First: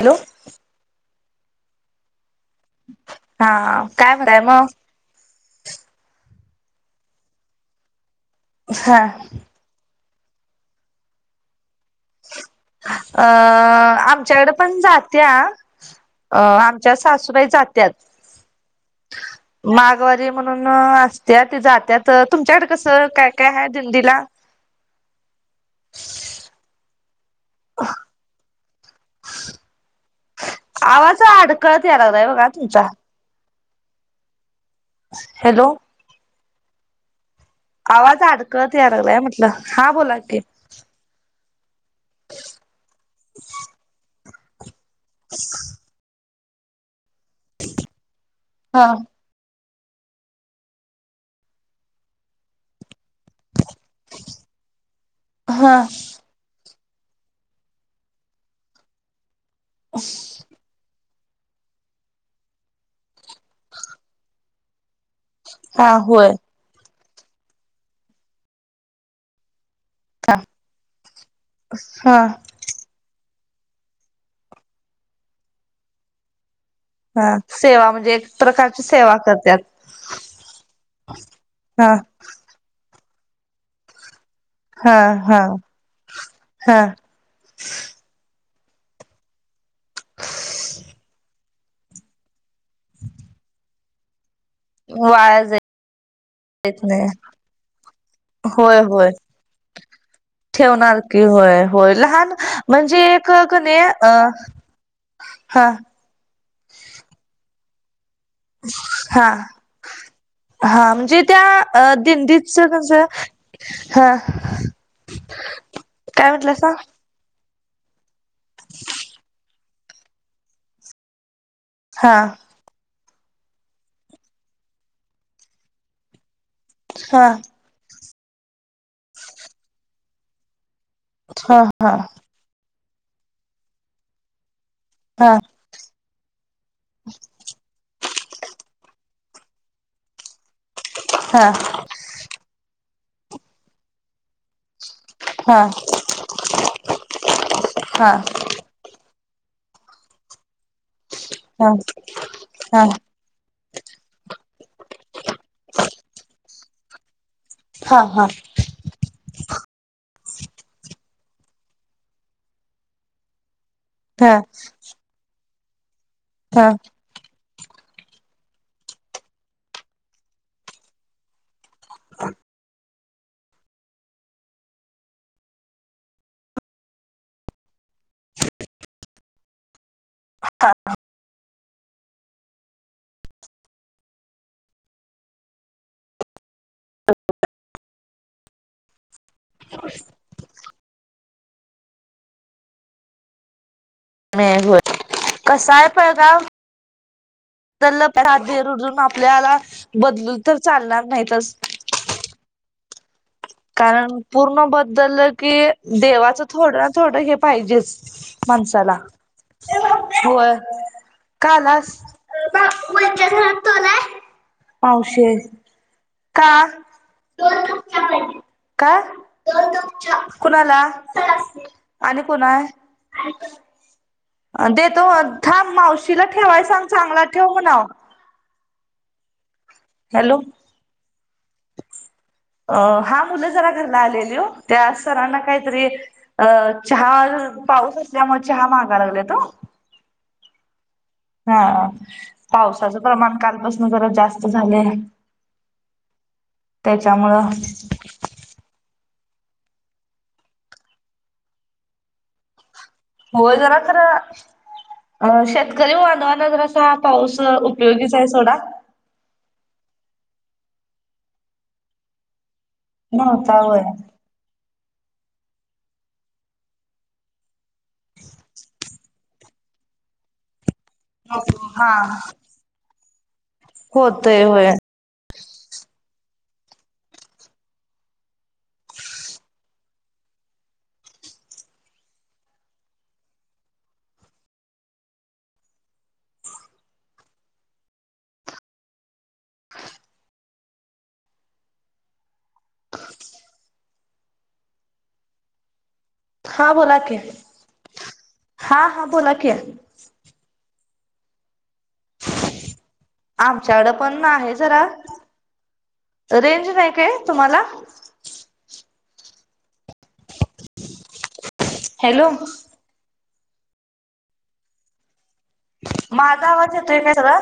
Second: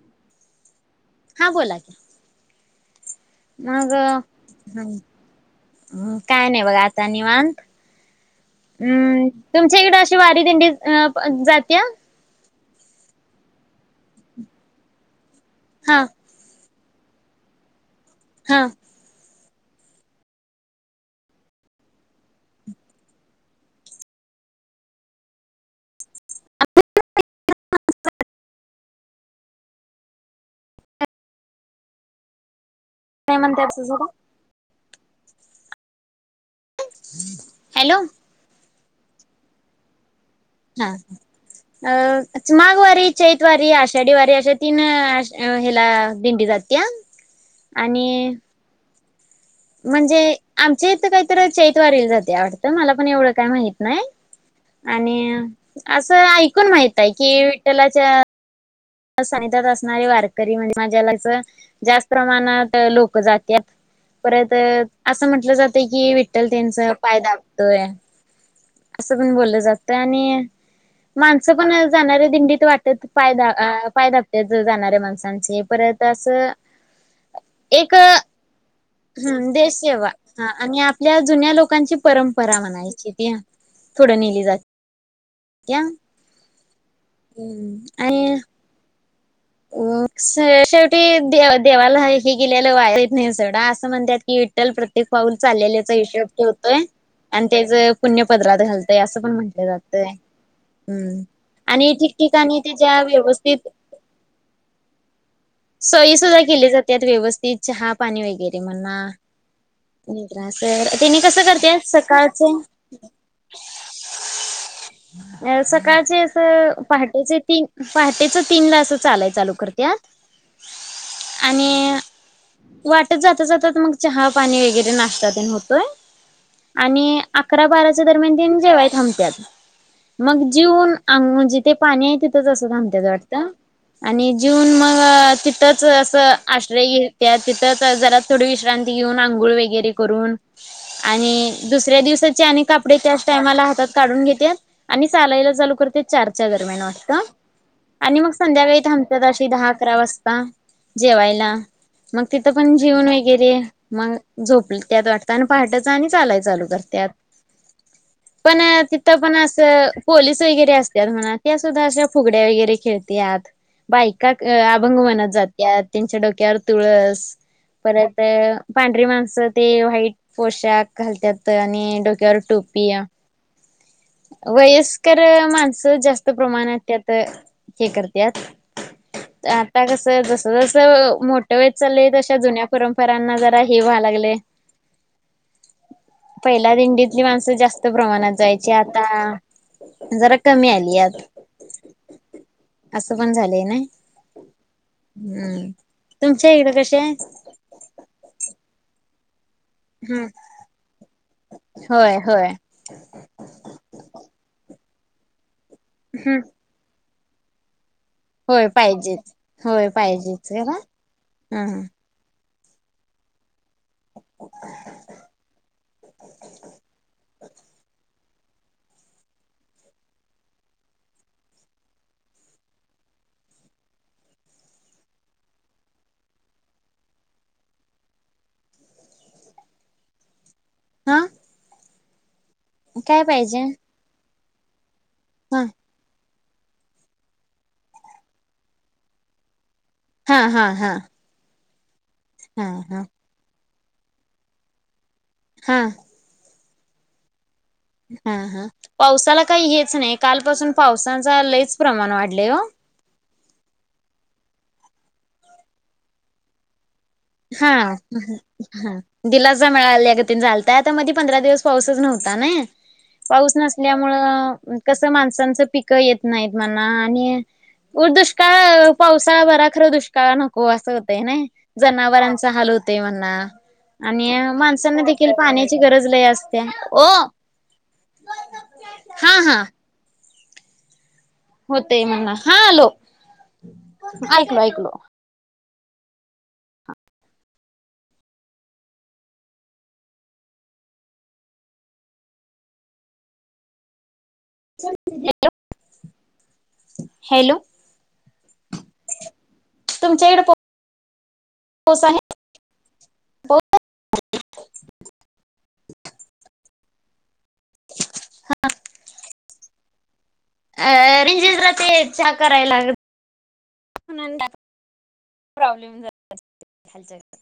Hello हा बोला क हा काय म्हतय मग म् काय नाही बघा आता निवांत हा हम् तुमच्याकडे अशी वारी दिंडी जात्या. अ आमच्याकडे पण हा जातेम. सासूबाई जात्या. हा. माघवारी म्हणून असत्या जात्या तुमच्याकडे कसं काय काय आहे दिंडीला. [unintelligible] आवाज अडकळत याय लागलाय बघा तुमचा. नाही म्हणते आपं स कां हॅलो! हम्म आवाज अडकळत या लागलाय म्हटलं हा बोला की. हा ह अ माघवारी चैत वारी आषाढी वारी अशा तीन. हला दिंडी जात्या आणि हा. म्हणजे आमच्या इथं काहीत ैत वारील जाते आवडतं मला पण एवढं काय माहित नाही. आणि हा असं ऐकून माहित आहेय कि विठ्ठलाच्या सांितात असणारे वारकरी म्हणजे माझ्याला जास्त. प्रमाणात लोक जात परत असं म्हंटलं जातं हा की होय वि्ठ त्यांच पाय दाबतोय असं पण बोललं जात. आणि माणसं पण हा जाणारे दिंडीत वाटत फायदा. अ पाायदा हप्त्याच जाणारे माणसांचे परत असं. हा सेवा एक म्हणजे प्रकारची सेवा ह करत्यात देशसेवा आणि आपल्या जुन्या लोक. हा लोकांची परंपरा म्हणायची. या थोडं नेली जात हा हा या. हा आणि शेवटी देवाला हे गेलेलं वा येत नाही सवढा असं म्हणतात की. ल प्रत्येक पाऊल वाया चाललेल्याचा हिशब ठेवतोय जात नाही आणि त्याच पुण्य पदरात होय घालतोय होय असं पण म्हटलं जातं. ते ठेवणार की होय होय लहान म्हणजे त्याच्या एक व्यवस्थित कण अ हा. सई सुद्धा केली जातात व्यवस्थित चहा पाणी वगैरे म्हणना. हा त त्रास वर हा त्यांने म्हणजे कसं करते त्या सकाळचे. दिंडीच कस हा अ सकाळचे काय अस म्हटलंसा पहाटेचे तीन. पहाटेच तीनदा अस चालाय चालू करत आणि हा वाटत जाता जातात मग चहा पाणी वगैरे नाशतात होतोय. आणि हा अकरा बाराच्या दरम्यान त जेवाय थांबत मग जीवन अ हा जिथे हा पाणी आहे तिथंच असं थांब त्याच्या वाटतं आणि जीऊन मग हा तिथंच असं आश्रय घ तिथंच जरा थोडी विश्रांती घऊन अंघळ वगैरे करून हा आणि दुसऱ्या दिवसाचे, आणि कापडे त्याच टायमाला, हातात काढून घेत्यात आणि चालायला हा चालू करते चारच्या दरम्यान वाजत हा आणि हा मग संध्याकाळी थांब अशी दहा अकरा वाजता जेवायला हा मग तिथ पण जेवन व वगैरे मग झोप त्यात वाटतं आणि पहाटच आणि चालाय चालू करतत. हां हां. पण, तिथं पण अस, पोलीस वगैरे असत्यात म्हणा. त्या सुद्धा अशा फुगड्या वगैरे खेळत्यात, बायका हा हा अ-अभंग म्हणत जात्यात, त्यांच्या डोक् क्यावर हा तुळस परत पांढरी माणसं, ते व्हाईट पोशाख घालत्यात. त आणि डोक्यावर टोपीया वयस्कर माणसं, जास्त प्रमाणात त्यात, हे करत्यात. आता कसं, जस-जस मोठ टवयत चाललंय, तशा जुन्या परंपरांना, जरा हे व्हाय लागलय. पहिला दिंडीतली माणसं, जास्त प्रमाणात जायची, आता [inaudible] जरा कमी आली यात. पण झालेय नाय, होय हम्म, कसा आहे पळगाव तुमच्या इकडं कशे हाय? तर लर [unintelligible] आपल्याला हम्म बदलू, तर चालणार नाही तसं. होय होय. कारण पूर्ण बदंलं की, हम्म देवाचं थोडं, थोडं हे पाहिजेच. होय माणसाला पाहिजेच होय पाहिजेच होय का काय हा आलासं? [unintelligible] पावशेर का? दोन कप चहा पाहिजे. काय? दोन कप चहा कोणाला सरासनि आणि कोण हाय. देतो, थांब, मावशीला ठेवायं सांग, चांगला ठेव म्हणावं. हॅलो अं. अं हा मुलं जरा घरला आलेली हो त्या सरांना हा काहीतरी अ चहा पाऊस असल्यामुळे, चहा मागाया लागलेत ओ हां हां हां. हा, पावसाचं प्रमाण कालपासन जरा जास्त झालय हां. त्याच्यामुळं हां हां, पावसाला काही हेच नाही, कालपासून पावसाचा लयचं प्रमाण वाढलय हो. हो जरा खरं, अ शेतकरी बांधवाना, जरा असं पाऊस हा उपयोगीच आहे. सोडा हा दिलासा मिळाला अगतीने झालताय. आता मधे पंधरा दिवस पाऊसच नव्हता ना! पाऊस नव्हता होय. नसल्यामुळं, कसं माणसांचं पिक येत नाहीत मना आणि उद, दुष्काळ पावसाळा बरा, खरं दुष्काळ नको असं होतंय ना, हा जनावरांचा हाल होतय म्हणां आणि होतय होय. माणसांना देखी [unintelligible] पाण्याची गरज लई असत्या, ओ, हां हां. होतय म्हणां, हां आलो, ऐकलो-ऐकलो. [unintelligible] हां, बोला कि, हॅलो हां हां, बोला कि तुमच्या ईड पा पाऊस आहे? आमच्याकडे पण आहे. जरा रेंज नाही. काय तुम्हाला? हा अ रेंजेसला ते हॅलो. हा कराय लाग. माझा आवाज येतोय काय झाला. तुला?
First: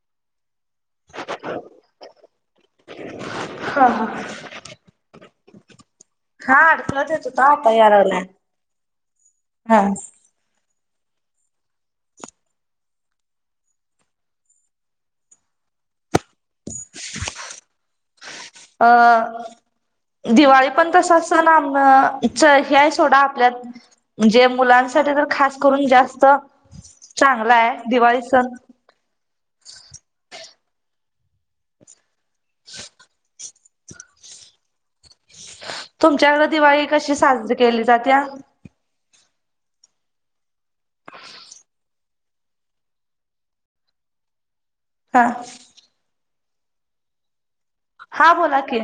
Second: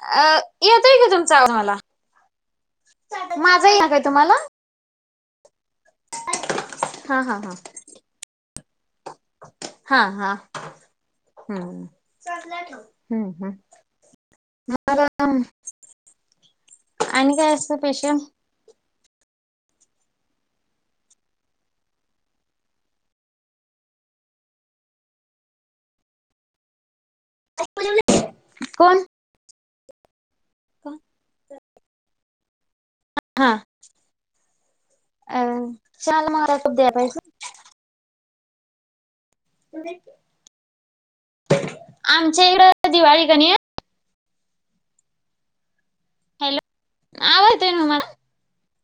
अ [inaudible] येतोय. कि तुमचा आवाज मला माझा येईना हा का काय हा. तुम्हाला? हा अडखळत हा येत हा होता. हा आता यायला लागलाय. हा हा हम्म हम्म हम्म चाल्याना हम्म आणि काय असतं. पेशन्स अ दिवाळी पण तस सण आम हे आहे सोडा आपल्या. म्हणजे मुलांसाठी तर खास करून जास्त चांगला आहे दिवाळी सण. कोण? कां. [inaudible] आ.. तुमच्याकडं दिवाळी कशी साजरी केली जात्या? आमच्या इकडं दिवाळी कणी. हां. हॅलो, आवाज येतोय नव माझा. हा, बोला की.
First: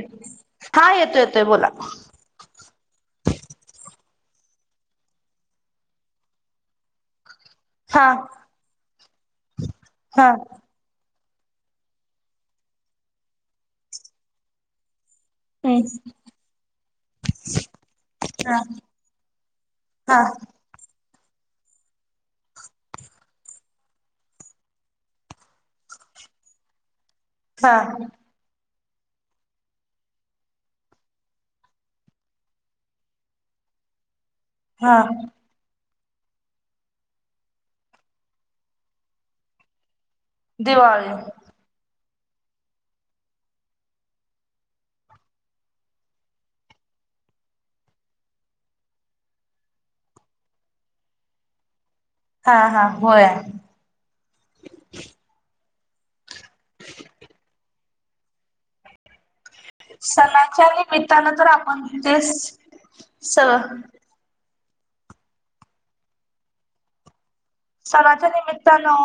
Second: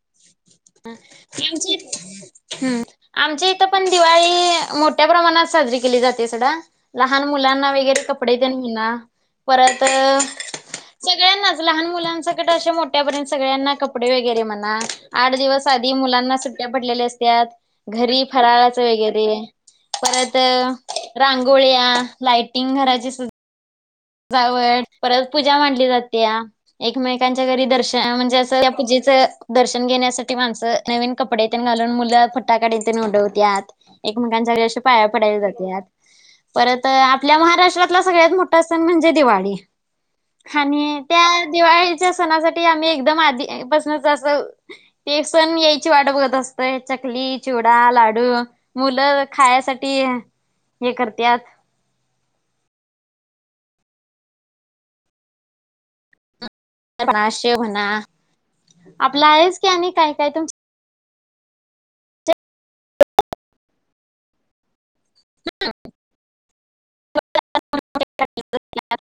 हा, येतोय येतोय आमचा बोला इथं. हम्म, आमच्या इथं पण दिवाळी मोठ्या प्रमाणात साजरी केली जाते सोडा. लहान मुलांना वगैरे, हा कपडे तेन म्हना परत. हा सगळ्यांनाच लहान मुलांनसंकट अशे, मोठ्यापर्यंत सगळ्यांना कपडे वेगैरे म्हणा. आठ दिवस हम्म आधी मुलांना सुट्ट्या पडलेल्या असत्यात, घरी हा फराळाच वेगैरे. हा परत रांगोळ्या, लायटिंग घराची सुद् जावळ परत पूजा मांडली जात्या. एकमेकांच्या घरी हा दर्शन म्हणजे, असं त्या पूजेच. दर्शन घेण्यासाठी माणसं, नवीन कपडे तेन घालून मुलं फटाकडी तेन उडवतत. एकमेकांच्या घरी असं हा पाया पडायला जातात, परत आपल्या महाराष्ट्रातला सगळ्यात मोठा सण. सन म्हणजे, दिवाळी आणि दिवाळी त्यात. दिवाळीच्या सणासाठी आम्ही, एकदम आधीपसनच अस. ते सण यायची वाट बघत असतोय, चकली चिवडा लाडू. मुलं खायसाठी हे करत्यात. हा हा, होय. अनारसे म्हणा. आपला आहेच. की आणि काय काय तुमच्या सणाच्या निमित्तानं तर, आपण ते स. [unintelligible] सणाच्या निमित्तानो.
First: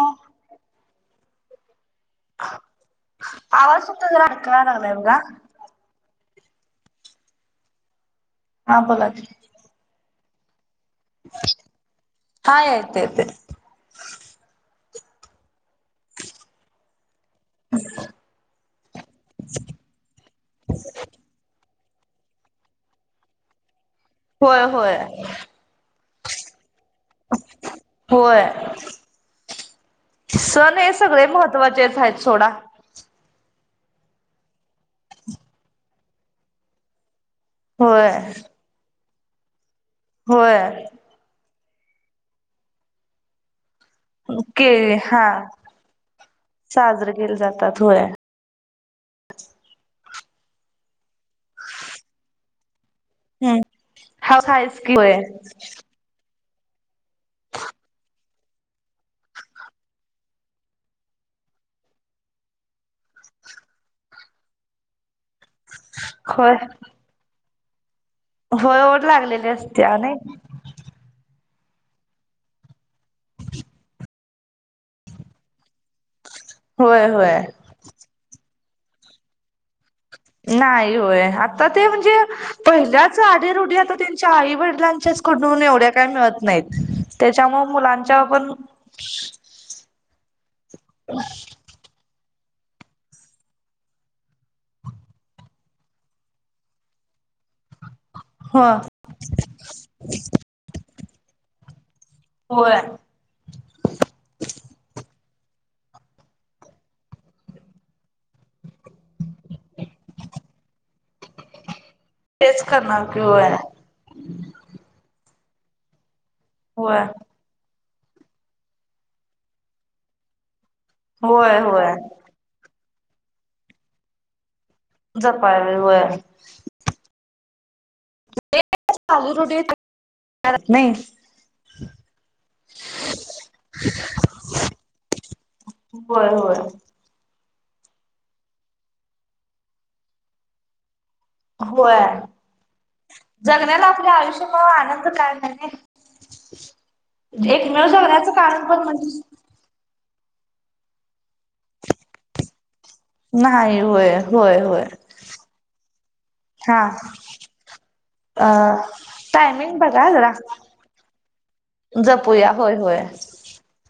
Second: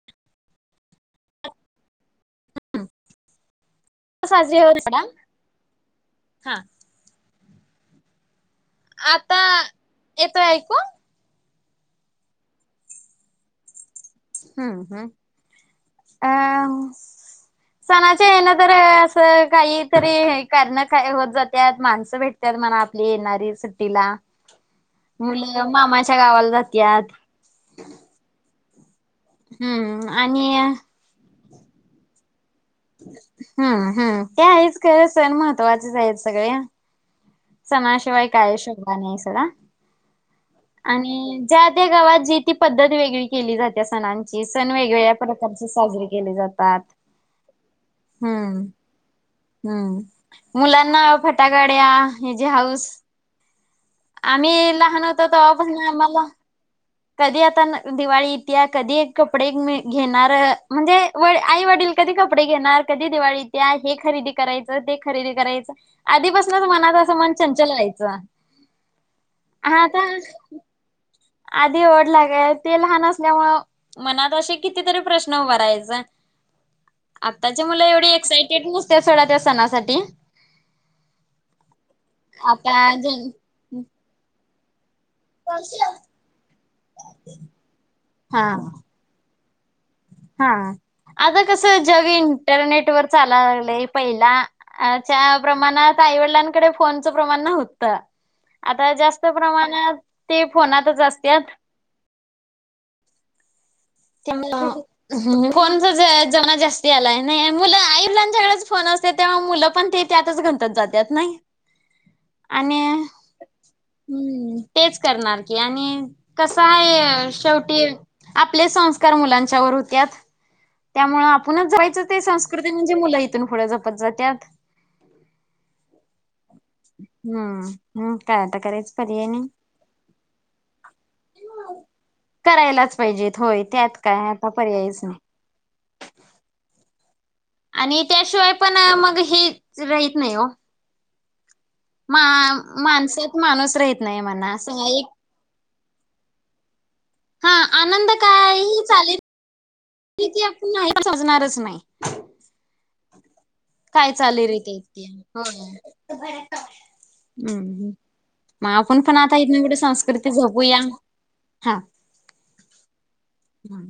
आवाज. तुमचा जरा अडकायला साजरी लागलाय बघा. [unintelligible] हा. हा बोला की. आता, येतोय ऐकू? हा, येतो येतो. हम्म हम्म अ. सणाच्या हेन तर असं काहीतरी, कारण का य होतं जात्यात माणसं भेट त्यात म्हणा आपली येणारी सुट्टीला. होय होय मुलं मामाच्या गावाला जात्यात. होय. हम्म आणि, सण हे सगळे महत्त्वाचेच आहेत सोडा. हम्म हम्, ते आहेच खरं सण महत्त्वाचेच आहेत सगळे. होय सणाशिवाय कायच शोभा नाही सोडा. होय. आणि ज्या त्या गावात जी, ती पद्धत वेगळी. केली जाते सणांची, सण केळी वेगवेगळ्या हा प्रकारचे साजरे केले जातात. साजरे केले जातात होय हम्म. हम्म, मुलांना फटाकड्या हेची हाऊस. हम्म. आम्ही लहान होतो, तवापसण आम्हाला. कधी आता दिवाळी इत्या, कधी कपडे घेणार म्हणजे. व- आई वडील कधी कपडे घेणार, कधी दिवाळी इत्या हे खरेदी. करायचं ते खरेदी करायचं, होय आधीपासूनच मनात असं मन चंचल व्हायचं. होय ओढ लागलेली असतेय आता आणि आधी ओढ लागायला ते लहान असल्यामुळे. मनात असे कितीतरी प्रश्न उभारायच. होय होय आत्ताची मुलं एवढी एक्सायटेड नसते त्या सणासाठी. नाही होय आता ते म्हणजे आता जे पहिल्याच आधी रुढी आता. त्यांच्या आई वडिलांच्याच कडून एवढ्या काही मिळत नाहीत त्याच्या मुळे मुलांच्या पण. हा हा आता कसं जग इंटरनेट वर चालायला लागलंय पहिला. आ च्या प्रमाणात आईवडिलांकडे फोनचं प्रमाण नव्हतं. ह आता जास्त प्रमाणात ते फोनातच असत्यात. होय. [unintelligible] फोन चा जमाना जास्त आलाय नाही मुलं आईलांच्याकडेच फोन असते तेव्हा मुलं पण ते. त्यातच घंटात जात्यात नाही. तेच करणार आणि् की होय तेच करणार की आणि कसा. होय. शेवटी. आपले संस्कार मुलांच्यावर होत्यात त्यामुळे होय आपणच होय जयच ते संस्कार. कृती म्हणजे मुलं इथूनं जपत जातात. जपाय व. हम्म. हम् काय आता करायच पर्याय नाही. भरत नाही. करायलाच पाहिजेत होय त्यात काय आता पर्यायच नाही. बर होय. आणि त्याशिवाय पण मग हे राहत नाही हो. होय मा माणसात माणूस जगण्याला राहत आपल्या नाही म्हणा आयुष्यमुळे असं एक आनंद काय नाही. हा एकमेव आनंद जगण्याचं काय कारण पण ही चालेल म्हणजे. [unintelligible] आपण सजणारच नाही. नाही काय होय चाली होय रीती होय [unintelligible] हा हम्म अ मग आपण पण आता इथन पुढं टायमिंग बघा संस्कृती जरा जपूया हा. जपूया होय होय. हा.